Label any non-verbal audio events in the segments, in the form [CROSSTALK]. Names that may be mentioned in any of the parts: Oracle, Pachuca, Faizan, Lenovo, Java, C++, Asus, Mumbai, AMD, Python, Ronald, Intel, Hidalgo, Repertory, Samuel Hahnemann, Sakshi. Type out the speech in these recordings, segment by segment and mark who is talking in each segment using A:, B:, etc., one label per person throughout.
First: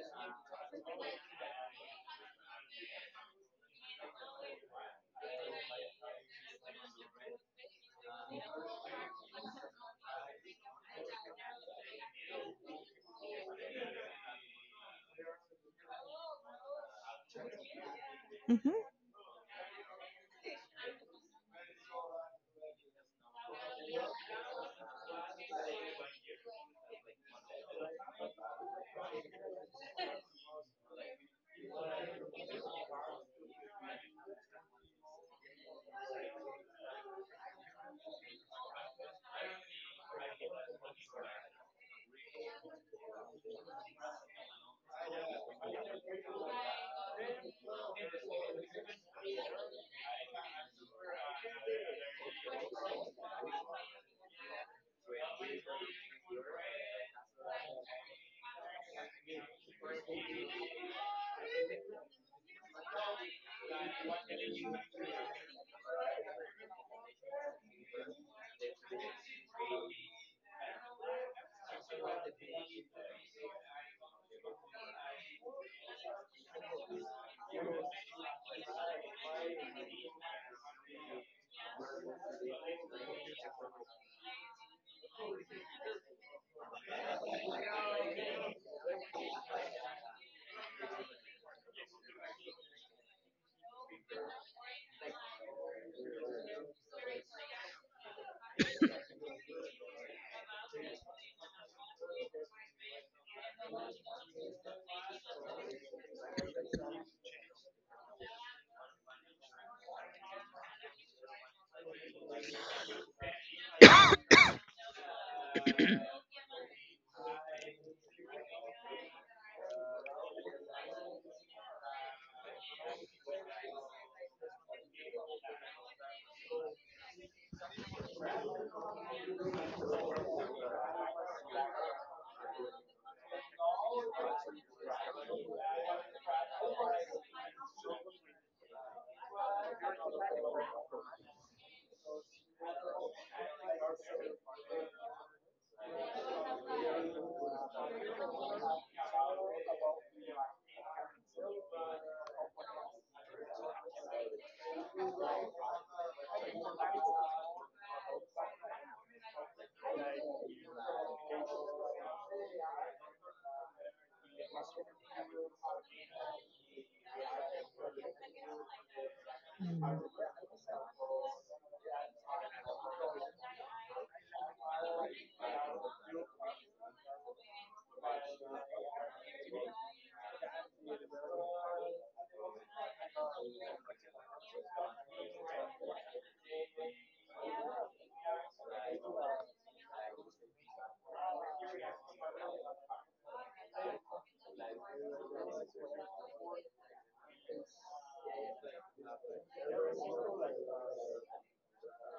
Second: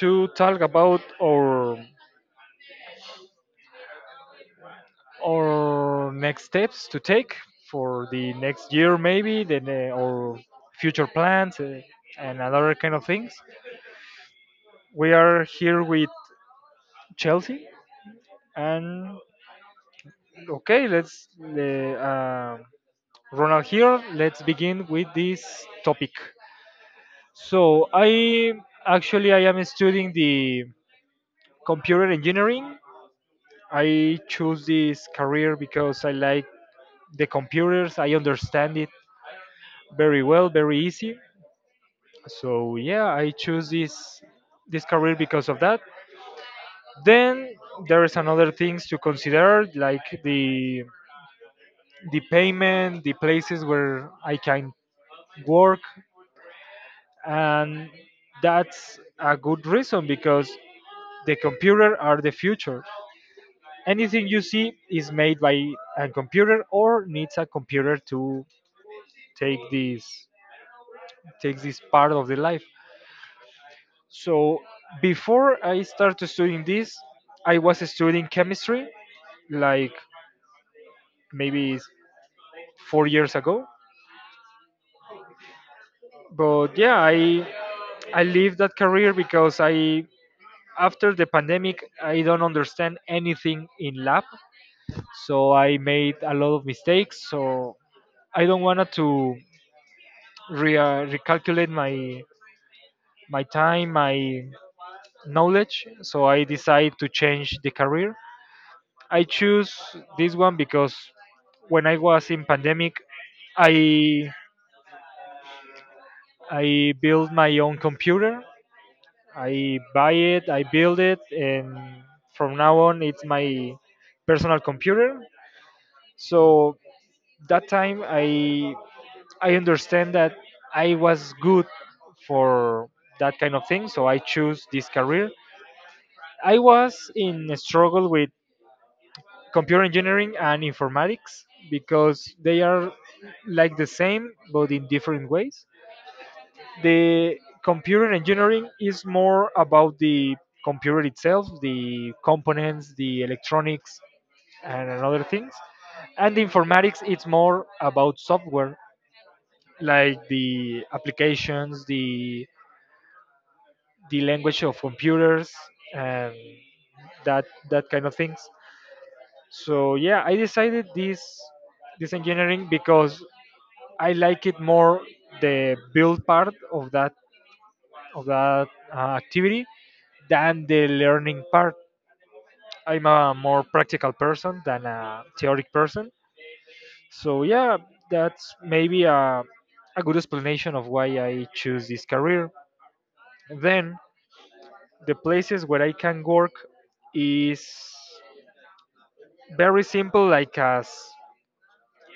A: to talk about our next steps to take for the next year, maybe then or future plans, and other kind of things. We are here with Chelsea, and okay, let's Ronald here. Let's begin with this topic. So I actually I am studying the computer engineering. I choose this career because I like the computers. I understand it very well, very easy. So yeah, I choose this career because of that. Then there is another things to consider like the payment, the places where I can work, and that's a good reason because the computer are the future. Anything you see is made by a computer or needs a computer to take this take this part of the life. So before I started studying this, I was studying chemistry, like maybe 4 years ago. But yeah, I leave that career because I after the pandemic I don't understand anything in lab, so I made a lot of mistakes. So I don't want to recalculate my time, my knowledge, so I decide to change the career. I choose this one because when I was in pandemic, I I built my own computer. I buy it, I build it, and from now on, it's my personal computer. So that time, I understand that I was good for that kind of thing. So I choose this career. I was in a struggle with computer engineering and informatics because they are like the same but in different ways. The computer engineering is more about the computer itself, the components, the electronics, and other things. And the informatics, it's more about software, like the applications, the language of computers, and that kind of things. So yeah, I decided this engineering because I like it more, the build part of that, of that activity, than the learning part. I'm a more practical person than a theoretic person. So yeah, that's maybe a good explanation of why I choose this career. Then the places where I can work is very simple, like as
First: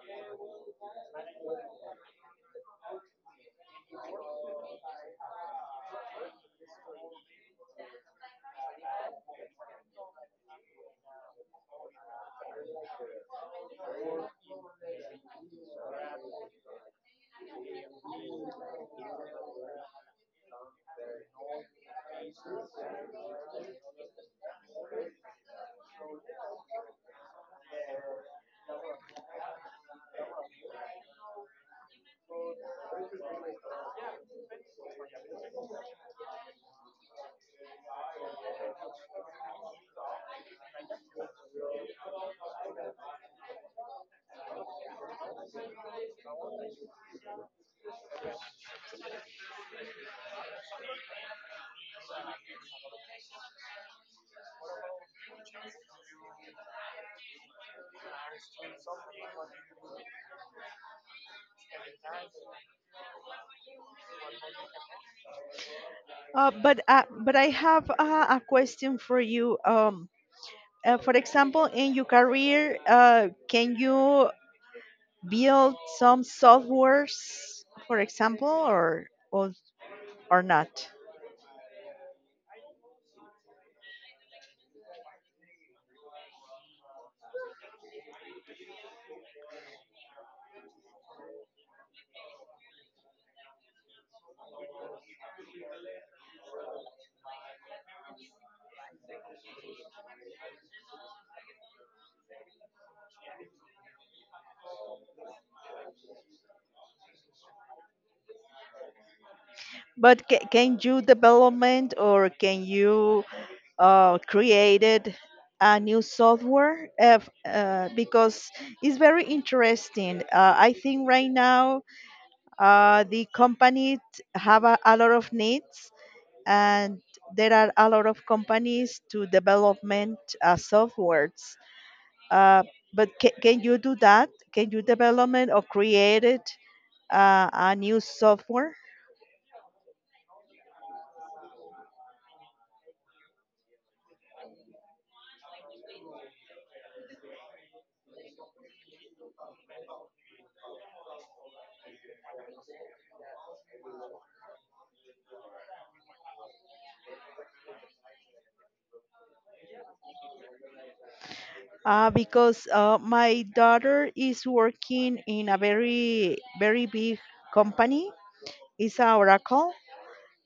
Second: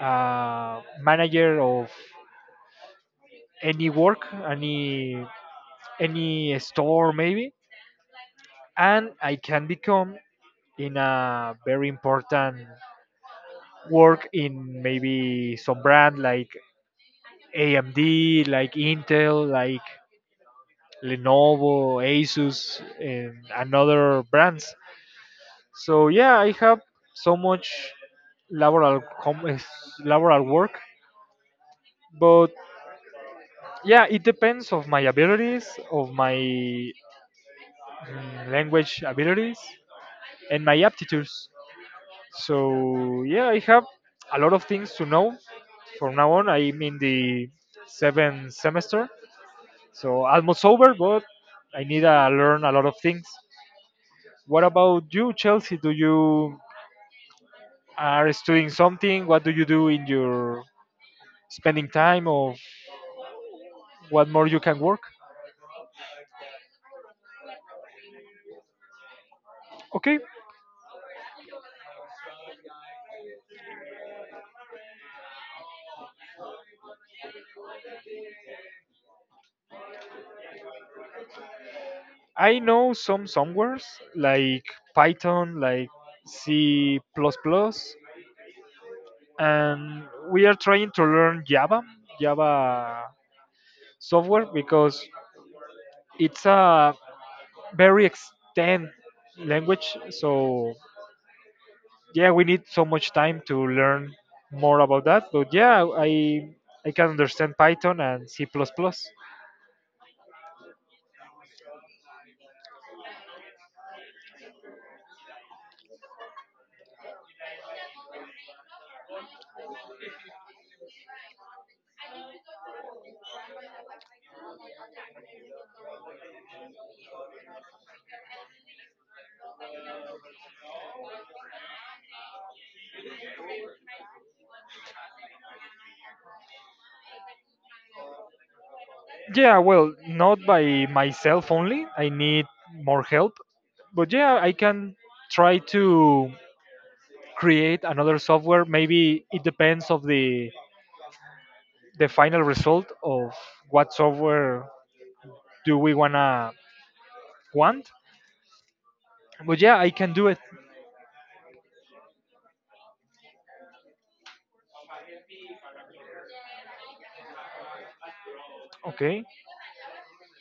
A: a manager of any work, any store maybe, and I can become in a very important work in maybe some brand like AMD, like Intel, like Lenovo, Asus, and another brands. So yeah, I have so much laboral com- eh, laboral work, but yeah, it depends of my abilities, of my language abilities, and my aptitudes. So yeah, I have a lot of things to know. From now on, I'm in the seventh semester, so almost over, but I need to learn a lot of things. What about you, Chelsea? Do you are studying something? What do you do in your spending time, or what more you can work?
B: But I have a question for you.
A: Okay,
B: For example, in your career, can you build some softwares, for example, or, or not?
A: I know some somewheres like Python, like C++, plus plus, and we are trying to learn Java. Java software because it's a very extend language. So yeah, we need so much time to learn more about that. But yeah, I can understand Python and C++ plus plus.
B: But can you development or can you created a new software because it's very interesting. I think right now the companies have a lot of needs and there are a lot of companies to development softwares. Uh, but can you do that? Can you development or create it, a new software?
A: Yeah, well, not by myself only. I need more help. But yeah, I can try to create another software. Maybe it depends of the final result of what software do we wanna want. But yeah, I can do it.
B: Because my daughter is working in a very very big company. It's a
A: Okay.
B: Oracle,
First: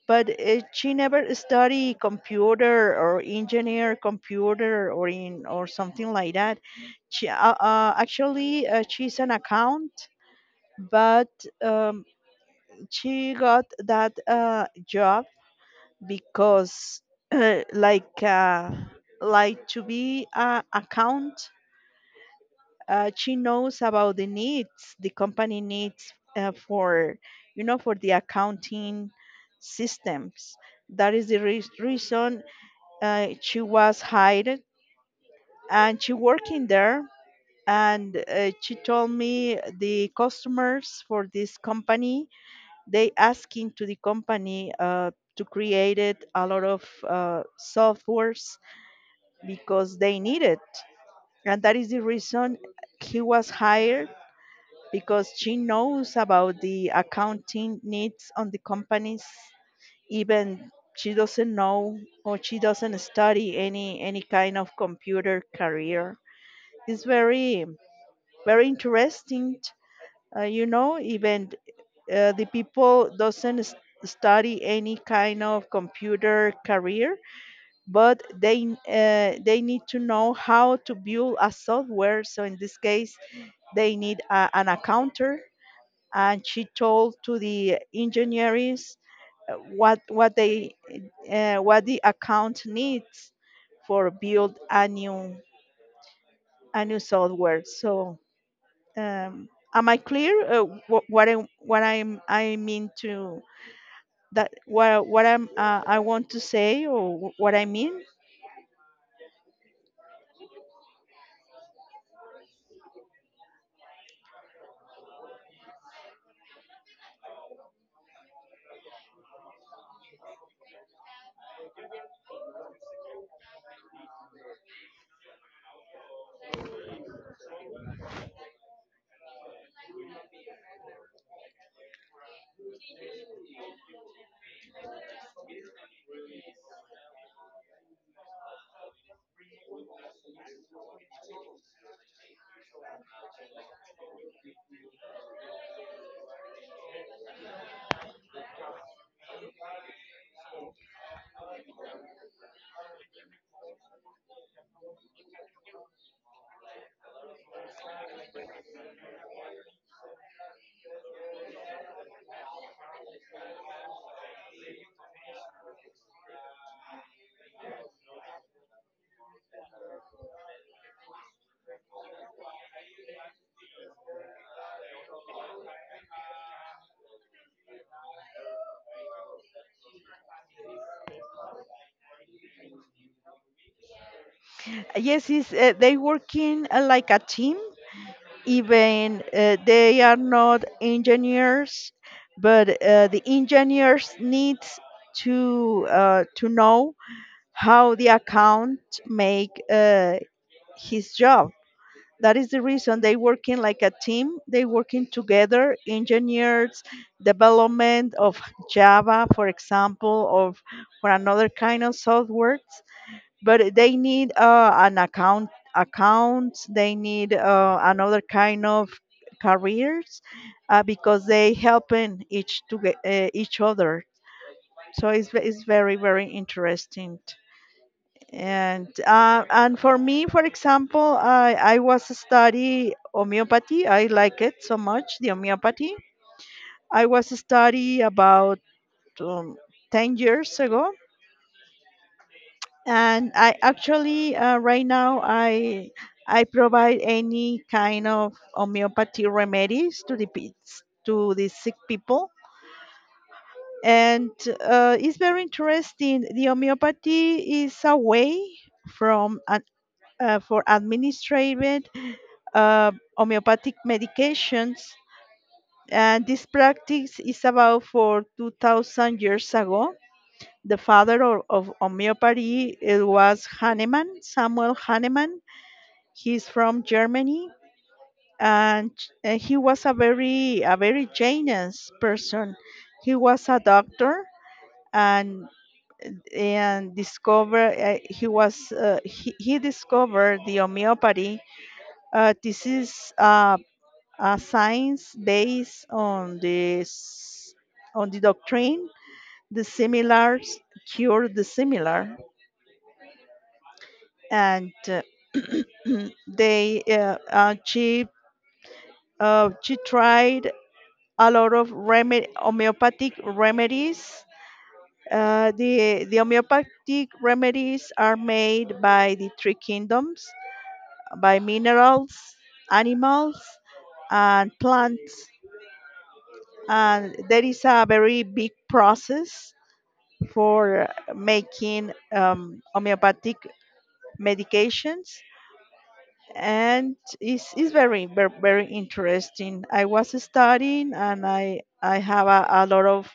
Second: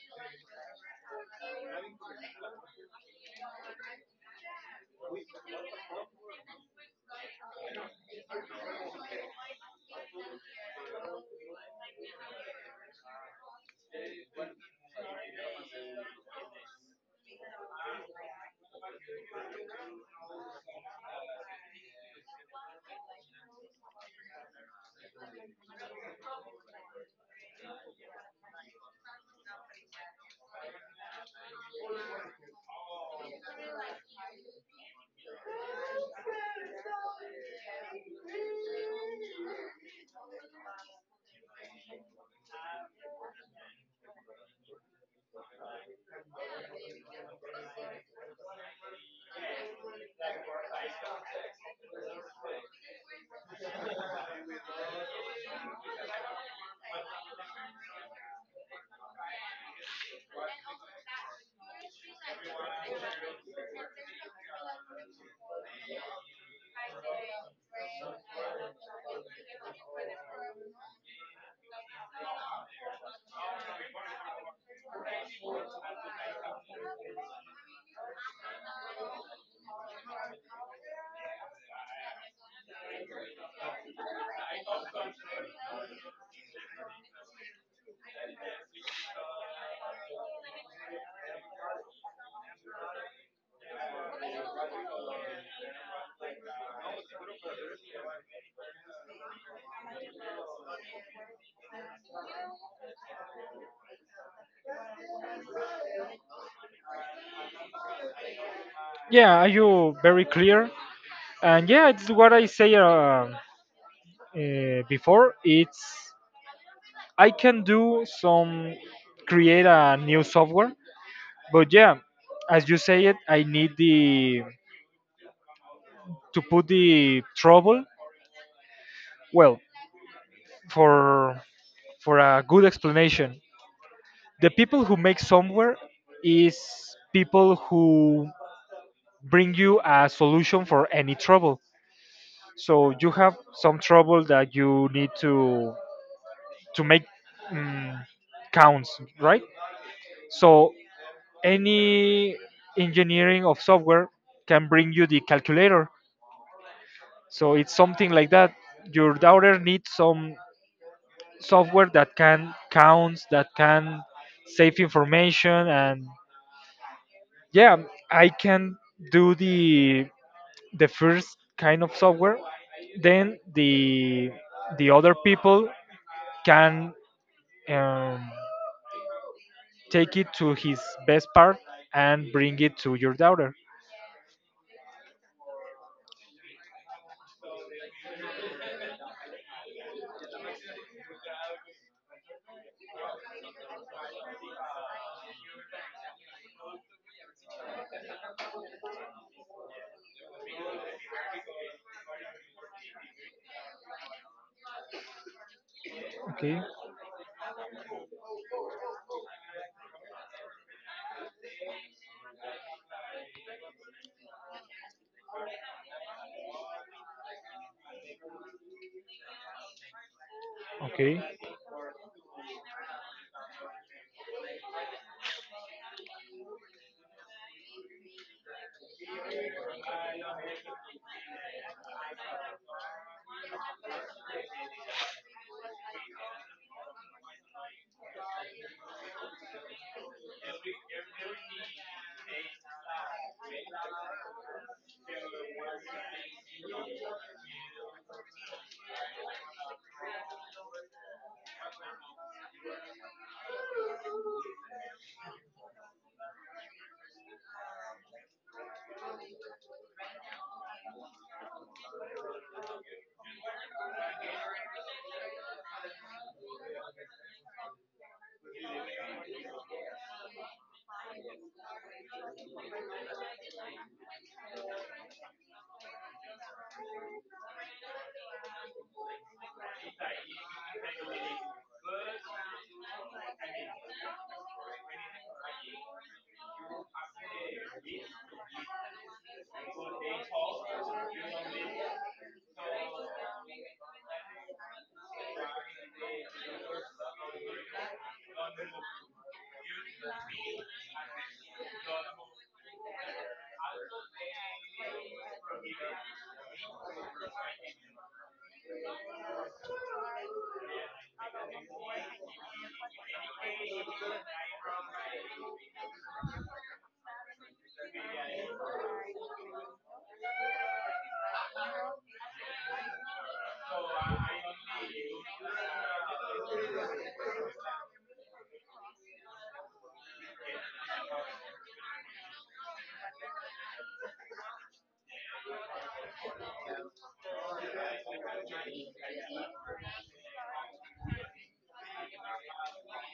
B: but she never study computer or engineer computer or in or something like that. She actually she's an account but um, she got that job because [CLEARS THROAT] like uh, like to be a account, she knows about the needs the company needs for, you know, for the accounting systems. That is the reason she was hired and she working there, and she told me the customers for this company, they asking to the company to create it a lot of softwares because they need it, and that is the reason he was hired because she knows about the accounting needs on the companies, even she doesn't know or she doesn't study any kind of computer career. It's very very interesting. You know, even the people doesn't study any kind of computer career but they need to know how to build a software, so in this case they need an accountant, and she told to the engineers uh, what what they what the account needs for build a new software. So um, am I clear wh- what I, what I'm, I mean to that what I'm I want to say, or what I mean.
A: Yeah, are you very clear. And yeah, it's what I say, before, it's I can do some, create a new software. But yeah, as you say it, I need the to put the trouble. Well, for a good explanation, the people who make software is people who bring you a solution for any trouble. So you have some trouble that you need to make, um, counts, right? So any engineering of software can bring you the calculator. So it's something like that. Your daughter needs some software that can counts, that can save information, and yeah, I can do the first kind of software. Then the other people can um, take it to his best part and bring it to your daughter.
B: Yes, is they working like a team. Even they are not engineers, but the engineers need to know how the account make his job. That is the reason they working like a team, they working together
A: Okay,
B: engineers development of java, for example, or for another kind of software, but they need an account accounts, they need another kind of careers,
A: okay,
B: because they helping each other. So it's very very interesting. And for me, for example, I was study homeopathy. I like it so much, the homeopathy. I was study about um, 10 years ago, and I actually right now I provide any kind of homeopathy remedies to the to the sick people, and it's very interesting. The homeopathy is a way from an for administrated homeopathic medications. And this practice is about for 2000 years ago. The father of homeopathy, it was Hahnemann, Samuel Hahnemann. He's from Germany, and he was a very Janus person. He was a doctor, and and discover he discovered the homeopathy. This is a science based on this, on the doctrine, the similars cure the similar. And [CLEARS THROAT] they she tried a lot of remedy homeopathic remedies. The homeopathic remedies are made by the three kingdoms: by minerals, animals, and plants. And there is a very big process for making homeopathic medications, and it's very, very interesting. I was studying and I have a lot of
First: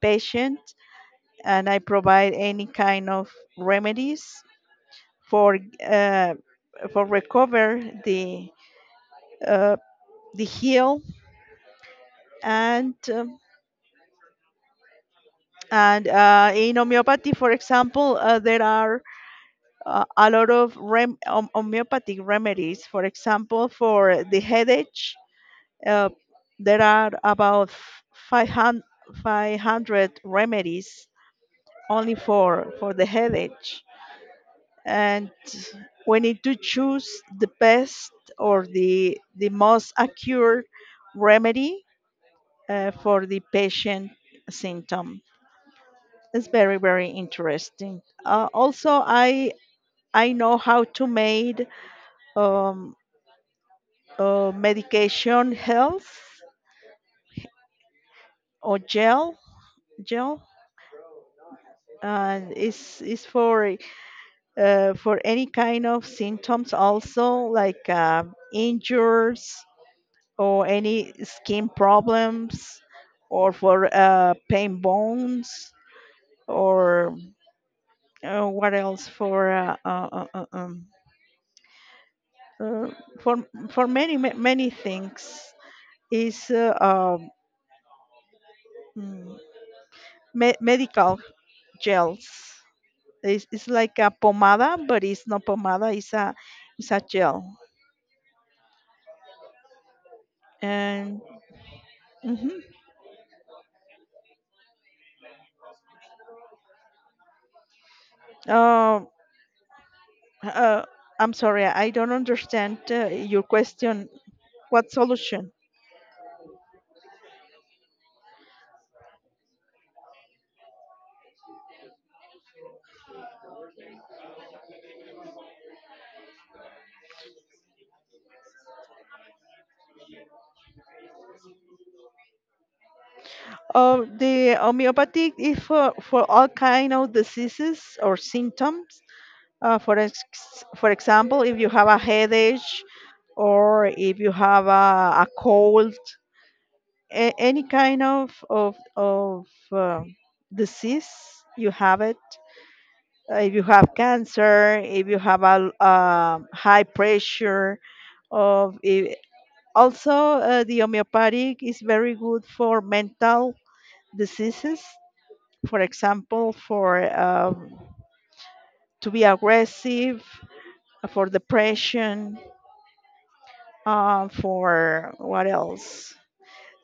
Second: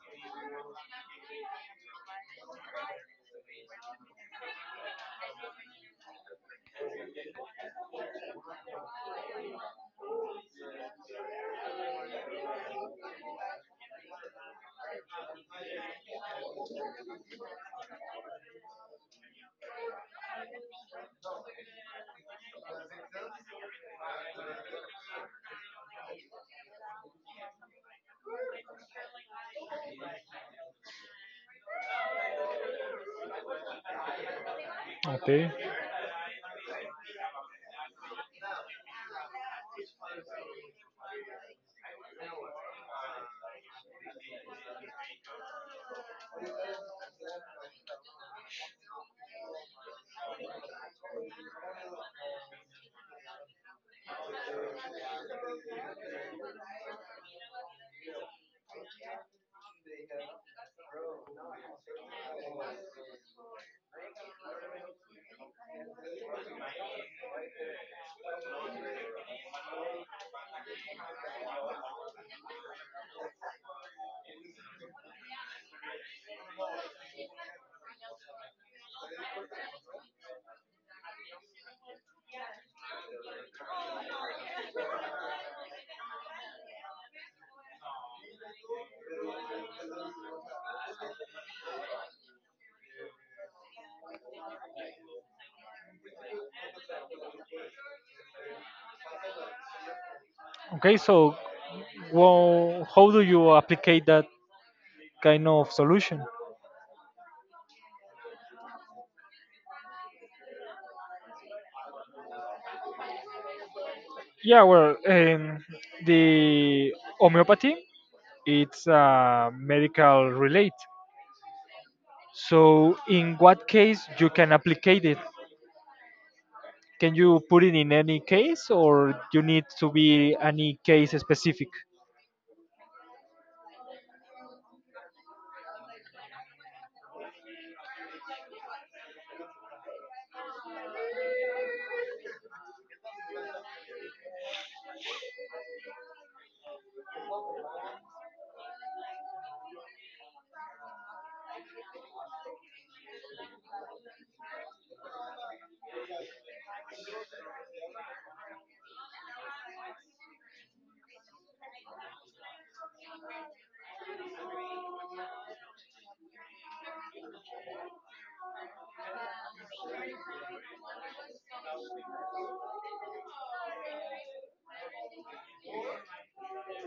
B: patients, and I provide any kind of remedies for uh, for recover uh, the heal. And um, and uh, in homeopathy, for example, there are a lot of homeopathic remedies. For example, for the headache, uh, there are about 500, remedies only for the headache. And
A: okay,
B: we need to choose the best, or the most accurate remedy for the patient symptom. It's very, very interesting. Also, I know how to make um, medication health or gel, and it's for any kind of symptoms, also like injuries, or any skin problems, or for pain bones, or what else uh, for many things. Is mm, medical gels. It's like a pomada, but it's not pomada. It's a gel.
A: okay.
B: And
A: So,
B: mhm.
A: well, how do you apply that kind of solution?
B: Uh, uh, I'm sorry, I don't understand your question.
A: Yeah,
B: What
A: well,
B: solution?
A: the homeopathy, it's medical relate. So, in what case you can apply it? Can you put it in any case, or you need to be any case specific?
B: The homeopathy is for all kind of diseases or symptoms. For example, if you have a headache, or if you have a cold, any kind of disease, you have it. Uh, if you have cancer, if you have a high pressure, of i- also the homeopathic is very good for mental diseases. For example, for to be aggressive, for depression, for what else?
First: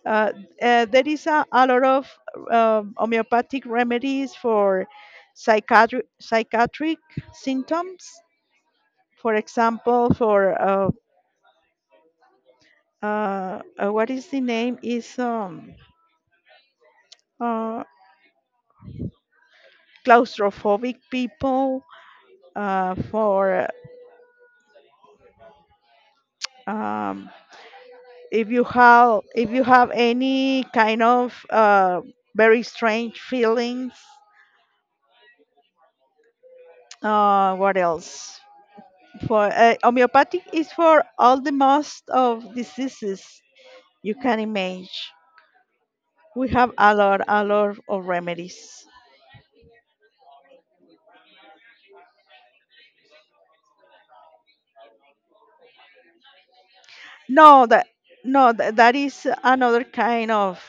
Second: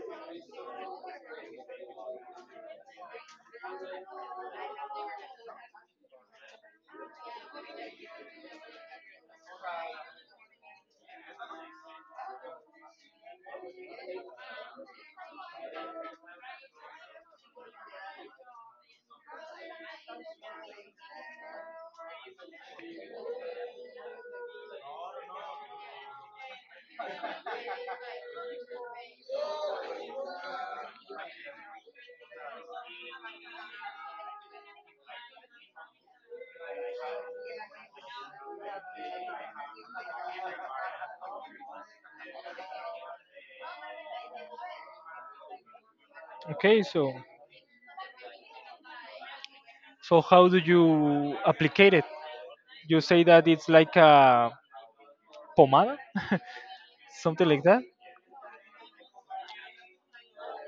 B: Uh, there is a lot of homeopathic remedies for psychiatric symptoms. For example, for what is the name, is uh, claustrophobic people, for um, if you have any kind of very strange feelings. What else? For homeopathic is for all the most of diseases you can imagine. We have
A: Okay, so
B: a lot of remedies.
A: So how do you applicate it? You say that it's like a pomada, [LAUGHS] something like
B: No
A: that.
B: that, that is another kind of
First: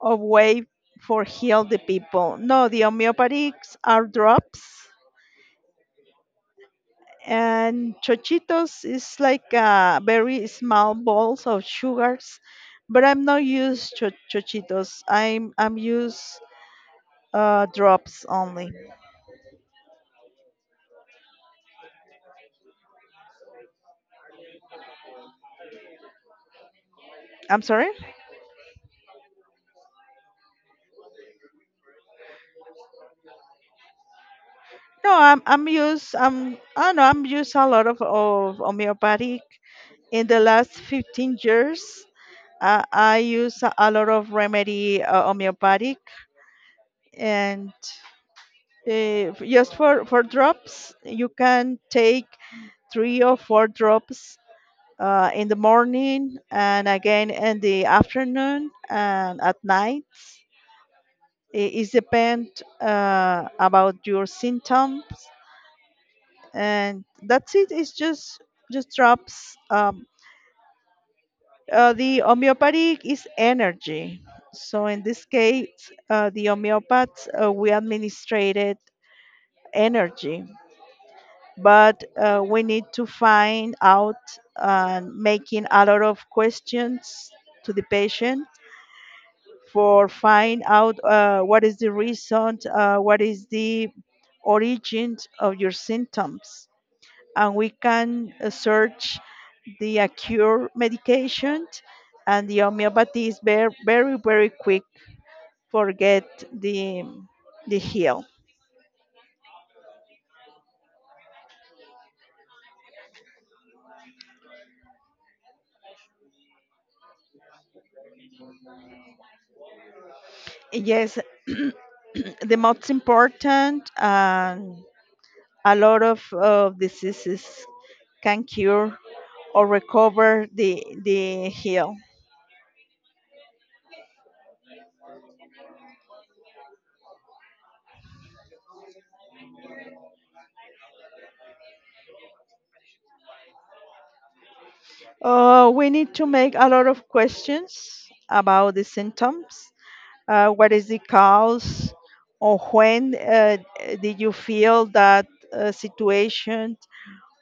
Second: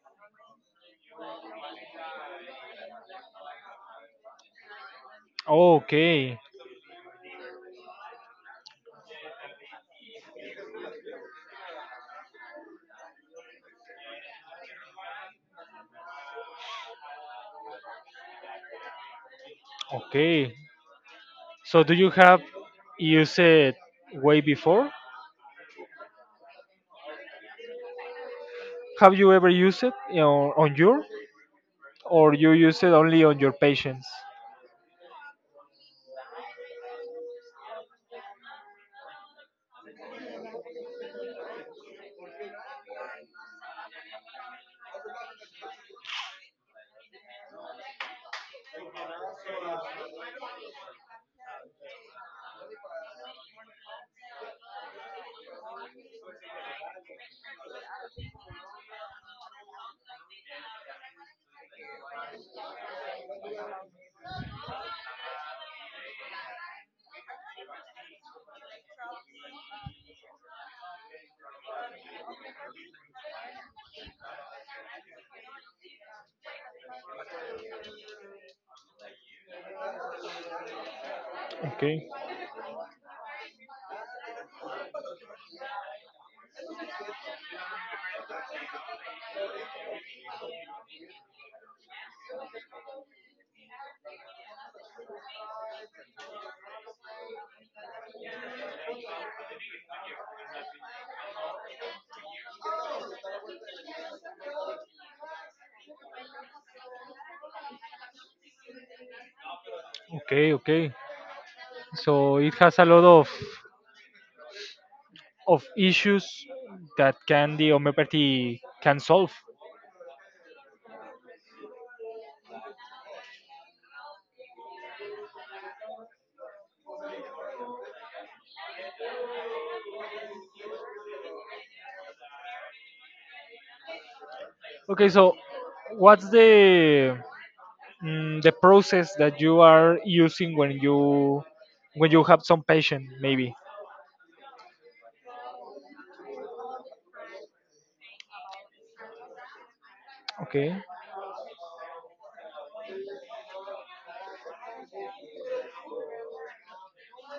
B: way for heal the people. No, the homeopathics are drops,
A: Okay,
B: and chochitos is like very small balls of sugars. But I'm not used chochitos. I'm used drops only.
A: okay. So do you have used it way before?
B: I'm sorry.
A: Have you ever used it, on your, or you use it only on your patients?
B: No, I'm used. I'm I don't know. I'm used a lot of homeopathic in the last 15 years. I use a lot of remedy homeopathic, and just for drops, you can take three or four drops in the morning, and again in the afternoon, and at night. It is depend about your symptoms, and that's it. It's just drops. The homeopathic is energy. So in this case, the homeopaths we administrated energy, but
A: Okay,
B: we need to find out and making a lot of questions to the patient for find out what is the reason, what is the origin of your symptoms, and we can search the acute medication, and the homeopathy is very very very quick for get the heal.
A: okay, okay. So it has a lot of issues that can the homeopathy can solve.
B: Yes, the most important. A lot of diseases can cure or recover the heal.
A: Okay, so what's the process that you are using when you have some patient maybe.
B: We need to make a lot of questions about the symptoms. What
A: Okay,
B: is the cause? Or when did you feel that situation?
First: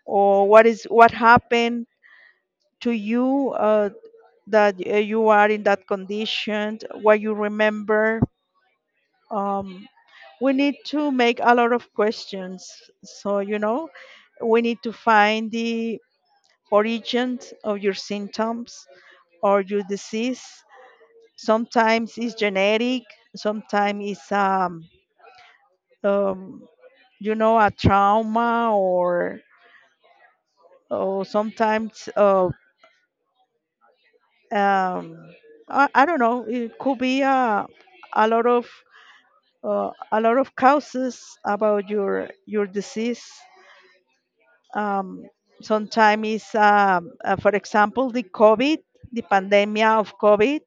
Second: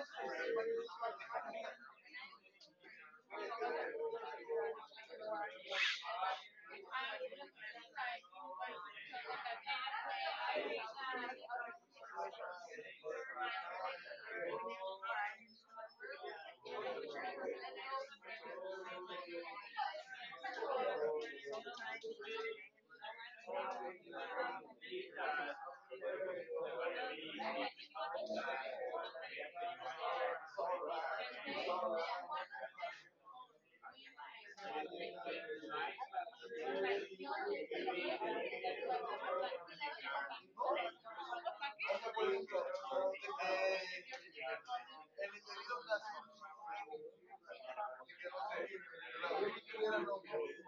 B: Or what is what happened to you that you are in that condition? What you remember? Um, we need to make a lot of questions. So, you know, we need to find the origin of your symptoms or your disease. Sometimes it's genetic, sometimes it's, um, you know, a trauma, or sometimes, um, I don't know, it could be a lot of a lot of causes about your disease. um, Sometimes is for example the covid, the pandemic of covid.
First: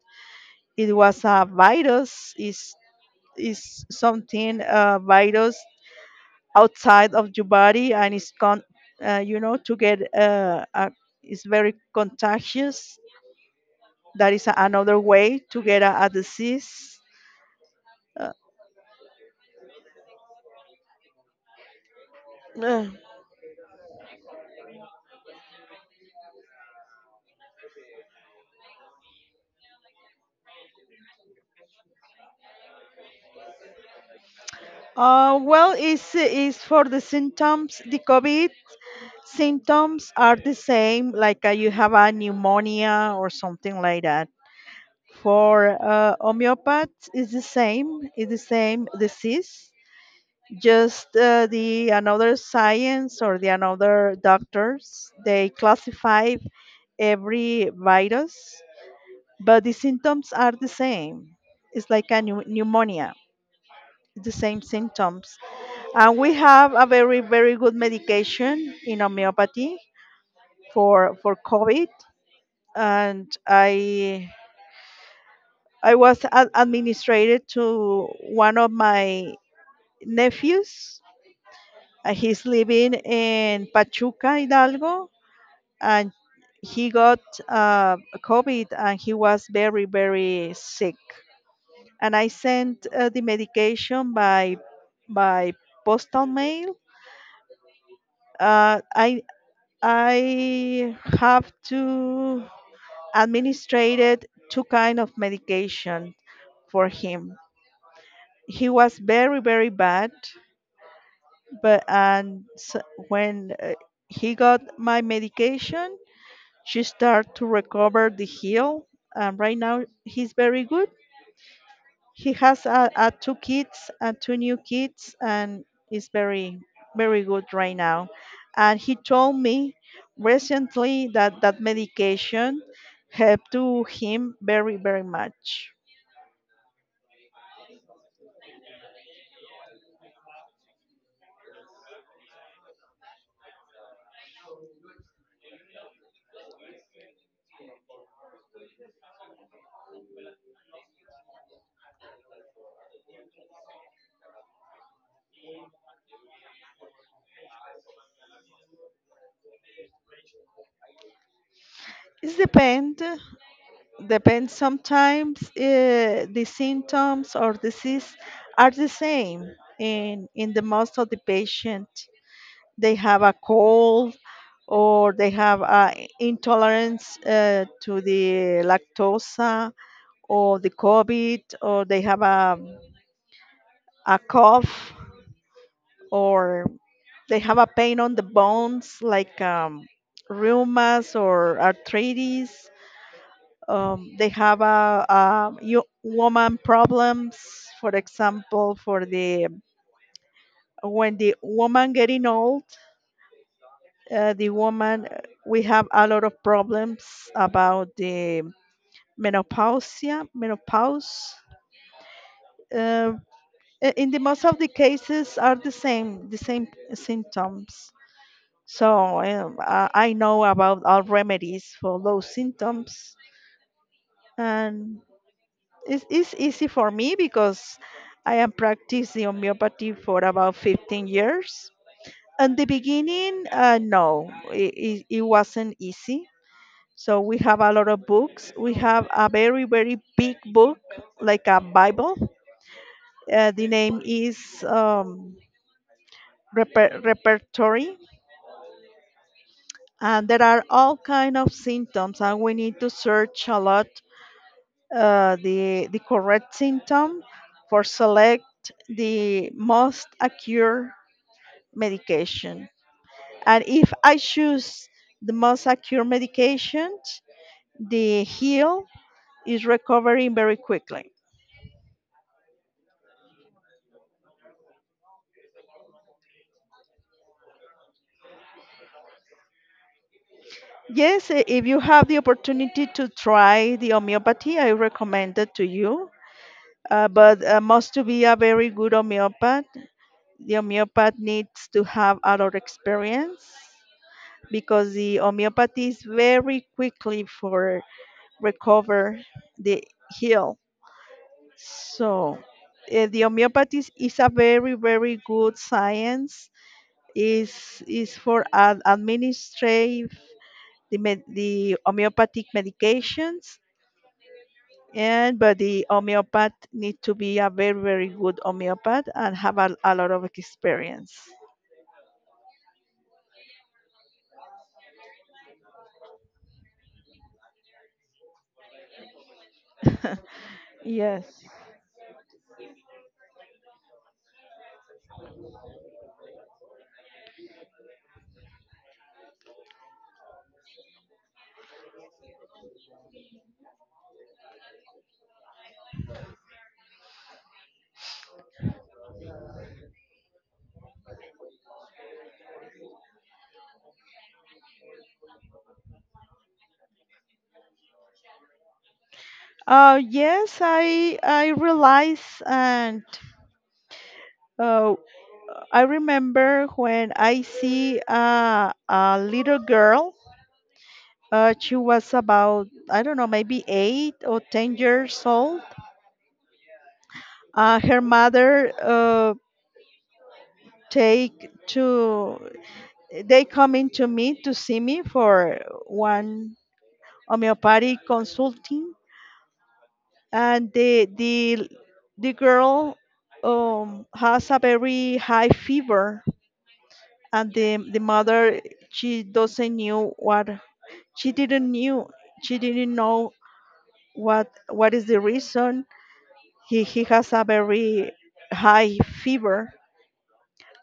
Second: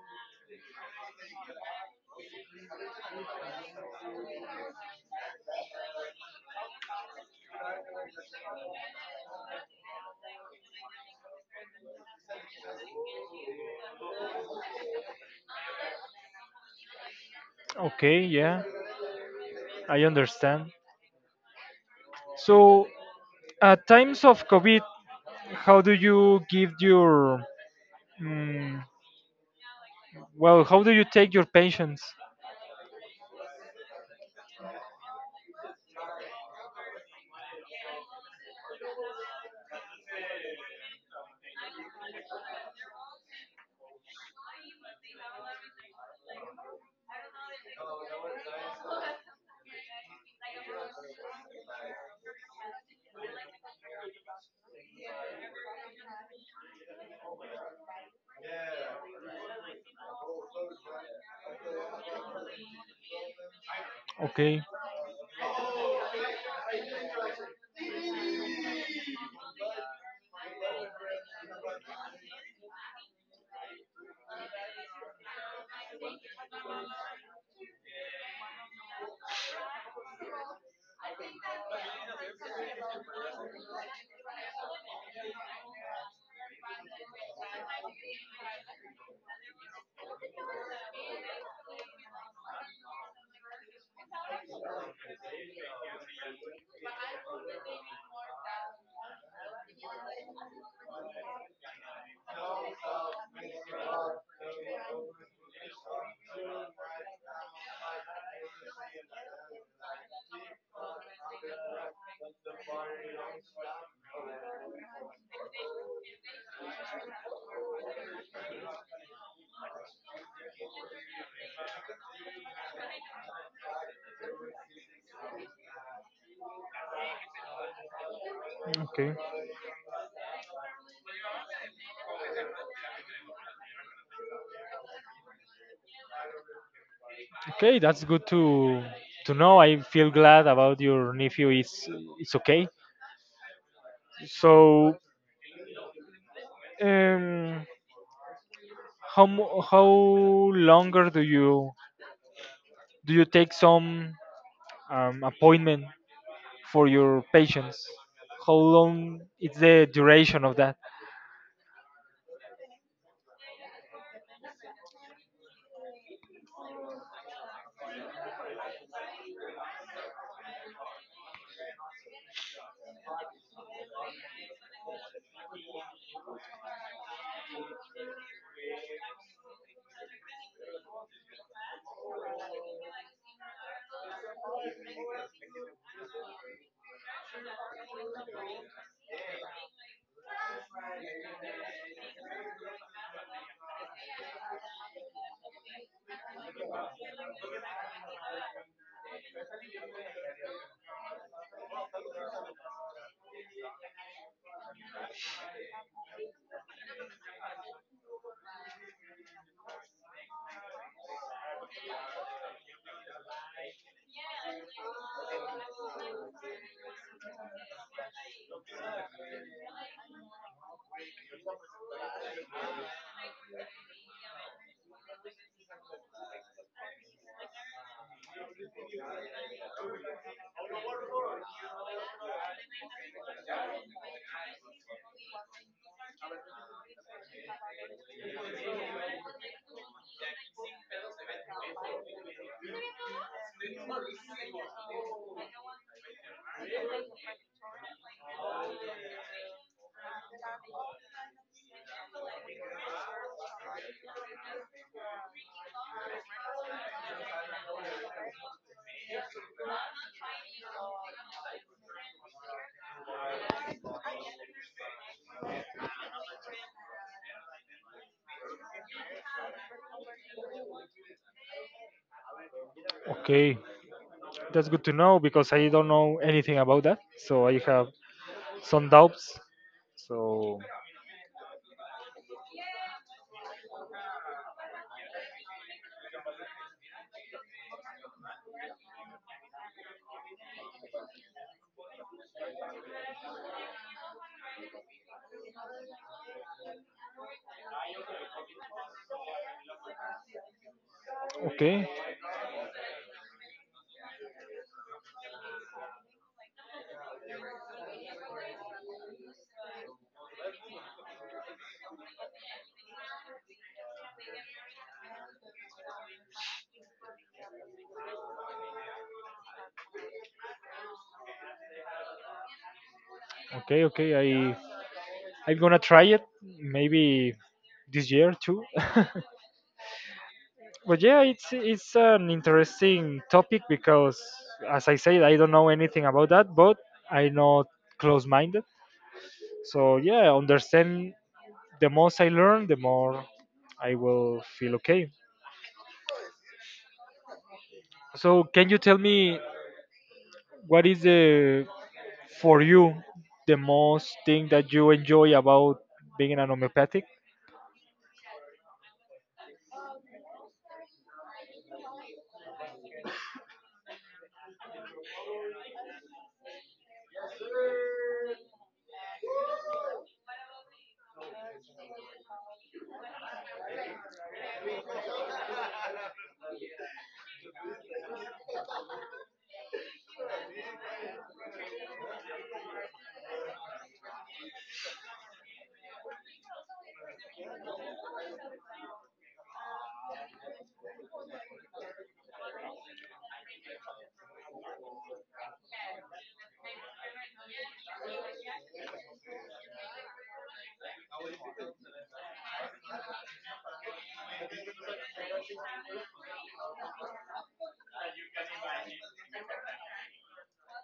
B: It was a virus, is something virus outside of your body, and it's con you know, to get it's very contagious. That is another way to get a disease.
A: okay,
B: uh,
A: yeah, I understand.
B: uh,
A: So at times of covid, how do you give your, mm, well, how do you take your patients.
B: well, it's for the symptoms. The COVID symptoms are the same, like you have a pneumonia or something like that. For homeopaths, it's the same disease. Just the another science or the another doctors, they classify every virus, but the symptoms are the same. It's like a pneumonia, the same
A: Okay,
B: symptoms. And we have a very, very good medication in homeopathy for COVID, and I was administrated to one of my nephews. He's living in Pachuca, Hidalgo, and he got uh, COVID, and he was very very sick. And I sent the medication by postal mail. Uh, I I have to administrated two kind of medication for him. He was very very bad, but and when he got my medication, she started to recover the heel, and right now he's very good. He has two kids, two new kids, and is very very good right now, and he
A: okay,
B: told me recently that that medication helped to him very very much.
A: okay, that's good to know. I feel glad about your nephew. It's okay. So, um how longer do you, do you take some appointment for your patients? How long is the duration of that?
B: It depends. Depends sometimes the symptoms or disease are the same in the most of the patient. They have a cold, or they have a intolerance to the lactosa, or the COVID, or they have a cough, or they have a pain on the bones like rheumas or arthritis. They have woman problems, for example for the when the woman getting old. The woman, we have a lot of problems about the menopausia menopause uh, I- In the most of the cases are the same, the same symptoms. So I know about all remedies for those symptoms. And it's easy for me because I am practicing homeopathy for about 15 years. In the beginning, no, it wasn't easy. So we have a lot of books. We have a very, very big book, like a Bible. The name is um, Repertory. And there are all kind of symptoms, and we need to search a lot the correct symptom for select the most accurate medication. And if I choose the most accurate medication, the heel is recovering very quickly.
A: Okay, that's good to know because I don't know anything about that, so I have some doubts. So
B: Yes, if you have the opportunity to try the homeopathy, I recommend it to you. But Must to be a very good homeopath. The homeopath needs to have a lot of experience, because the homeopathy is very quickly for recover the heal.
A: okay,
B: So the homeopathy is a very, very good science. Is for administrative the homeopathic medications. And but the homeopath need to be a very, very good homeopath and have a lot of experience.
A: okay, okay. I'm gonna try it maybe this year too. [LAUGHS]
B: [LAUGHS]
A: But yeah,
B: Yes.
A: it's an interesting topic because, as I said, I don't know anything about that, but I'm not close-minded. So yeah, understand, the most I learn, the more I will feel okay. So can you tell me what is the, for you, the most thing that you enjoy about being an homeopathic?
B: Yes, I I realize, and oh, I remember when I see a little girl. She was about, I don't know, maybe 8 or 10 years old. Her mother take to, They come in to me, to see me for one homeopathic consulting, and the girl has a very high fever, and the mother, she doesn't knew what. She didn't knew she didn't know what is the reason. He has a very high fever.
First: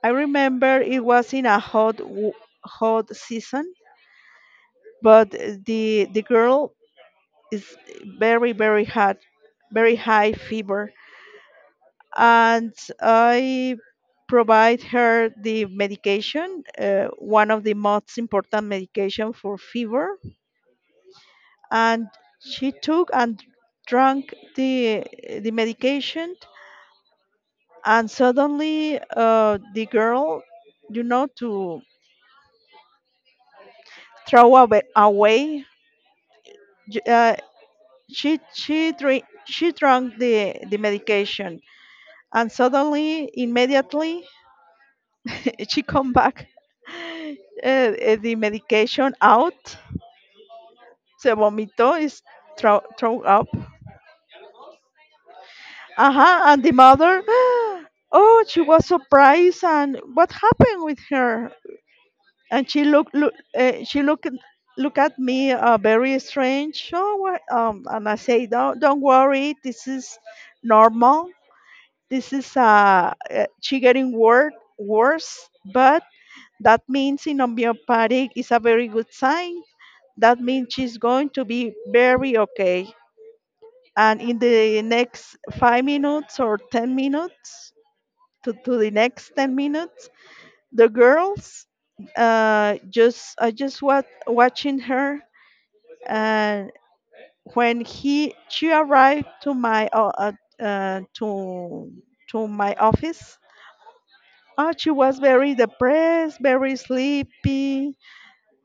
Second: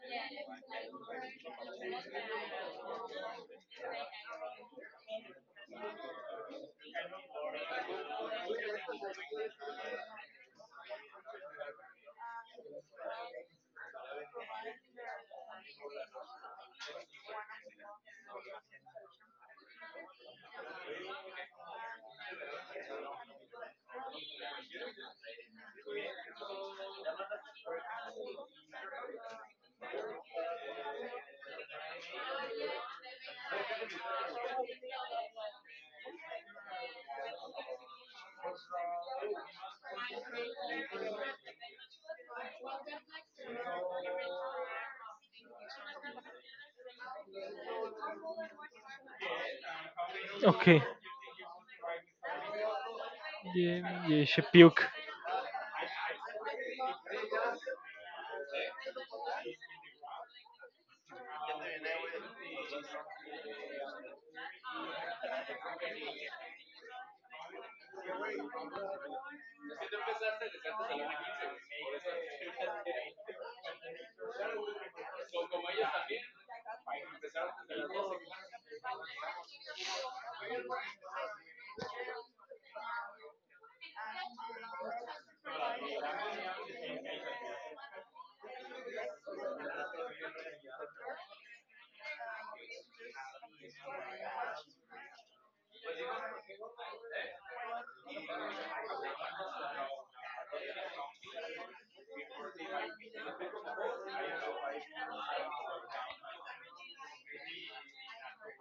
B: I remember it was in a hot season, but the girl is very, very hot, very high fever, and I provide her the medication, one of the most important medication for fever, and she took and drank the medication, and suddenly the girl, you know, to throw away, away, j- uh, she drank the medication, and suddenly immediately [LAUGHS] she come back. [LAUGHS] The medication out.
A: Okay.
B: Se vomitó, is throw, throw up.
A: Yeah, yeah, she puke.
B: Uh-huh. And the mother, [GASPS] oh, she was surprised. And what happened with her? And she looked, look at me, very strange. Oh, what? And I say, don't worry, this is normal. This is she getting worse, but that means in homeopathic is a very good sign. That means she's going to be very okay. And in the next 5 minutes or 10 minutes, to the next 10 minutes, the girls, just was watching her. And when he she arrived to uh, to to my office, she was very depressed, very sleepy,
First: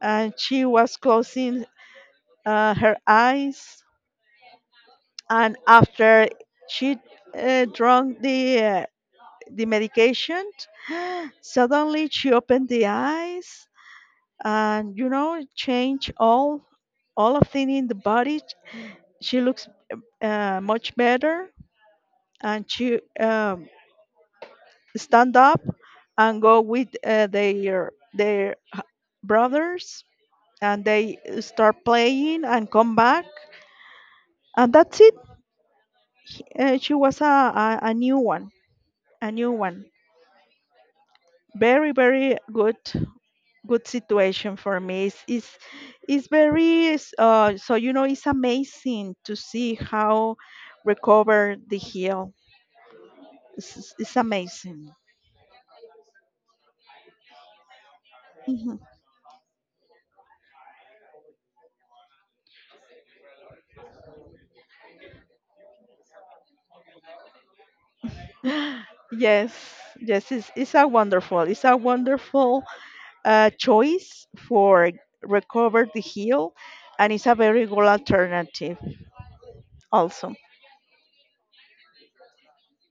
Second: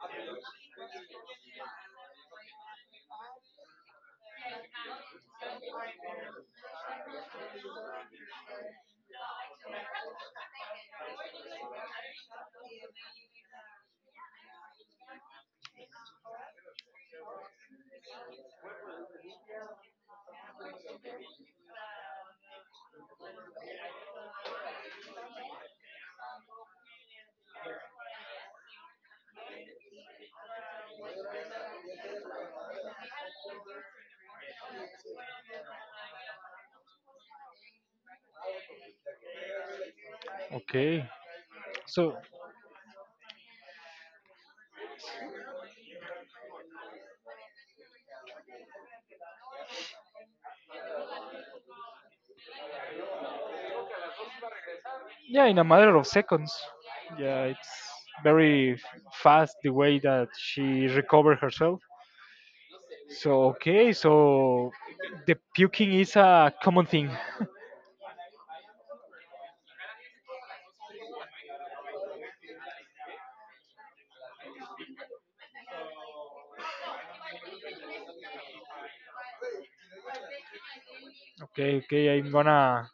B: and she was closing her eyes. And after she drunk the medication, [GASPS] suddenly she opened the eyes, and you know, change all of thing in the body. She looks much better, and she stand up and go with their brothers, and they start playing and come back. And that's it. She was a new one, a new one.
A: Okay.
B: Very,
A: So
B: very good. Good situation for me. It's very, so you know, it's amazing to see how recover the heel. It's amazing.
A: yeah, in a matter of seconds. Yeah, it's very
B: Mhm.
A: fast, the way that she recovered herself. So okay, so the puking is a common thing. [LAUGHS]
B: Yes, yes, it's a wonderful choice for recover the heel, and it's a very good alternative also.
A: Okay, okay, I'm gonna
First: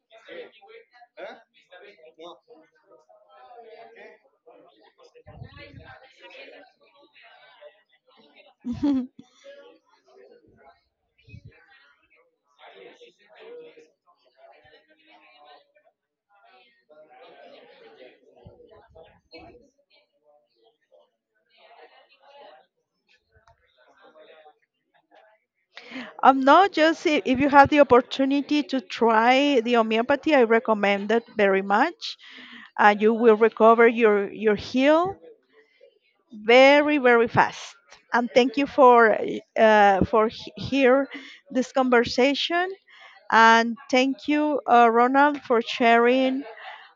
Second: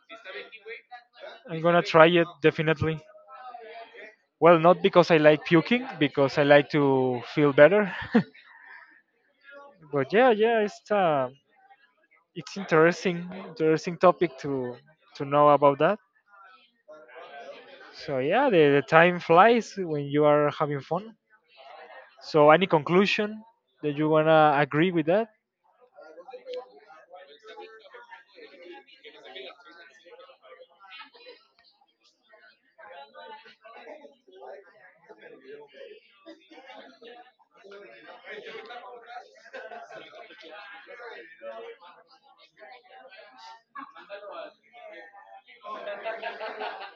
A: I'm gonna try it definitely. Well, not because I like puking, because I like to feel better. [LAUGHS]
B: [LAUGHS] um,
A: But yeah, yeah, it's interesting, topic to know about that. So yeah, the time flies when you are having fun. So any conclusion that you wanna agree with that?
B: no, just if you have the opportunity to try the homeopathy, I recommend it very much. You will recover your heel very, very fast. And thank you for here this conversation. And thank you, Ronald, for sharing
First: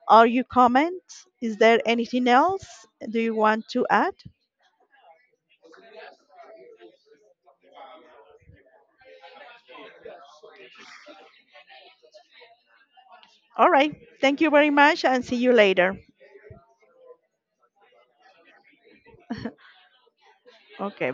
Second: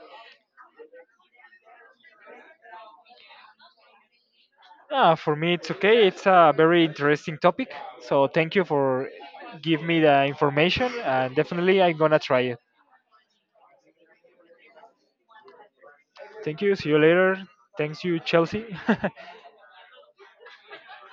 B: all your comments. Is there anything else do you want to add?
A: For me, it's okay. It's a very interesting topic. So thank you for give me the information, and definitely I'm gonna try it.
B: All right. Thank you very much, and see you later.
A: Thank you. See you later. Thanks you, Chelsea. [LAUGHS]
B: Okay.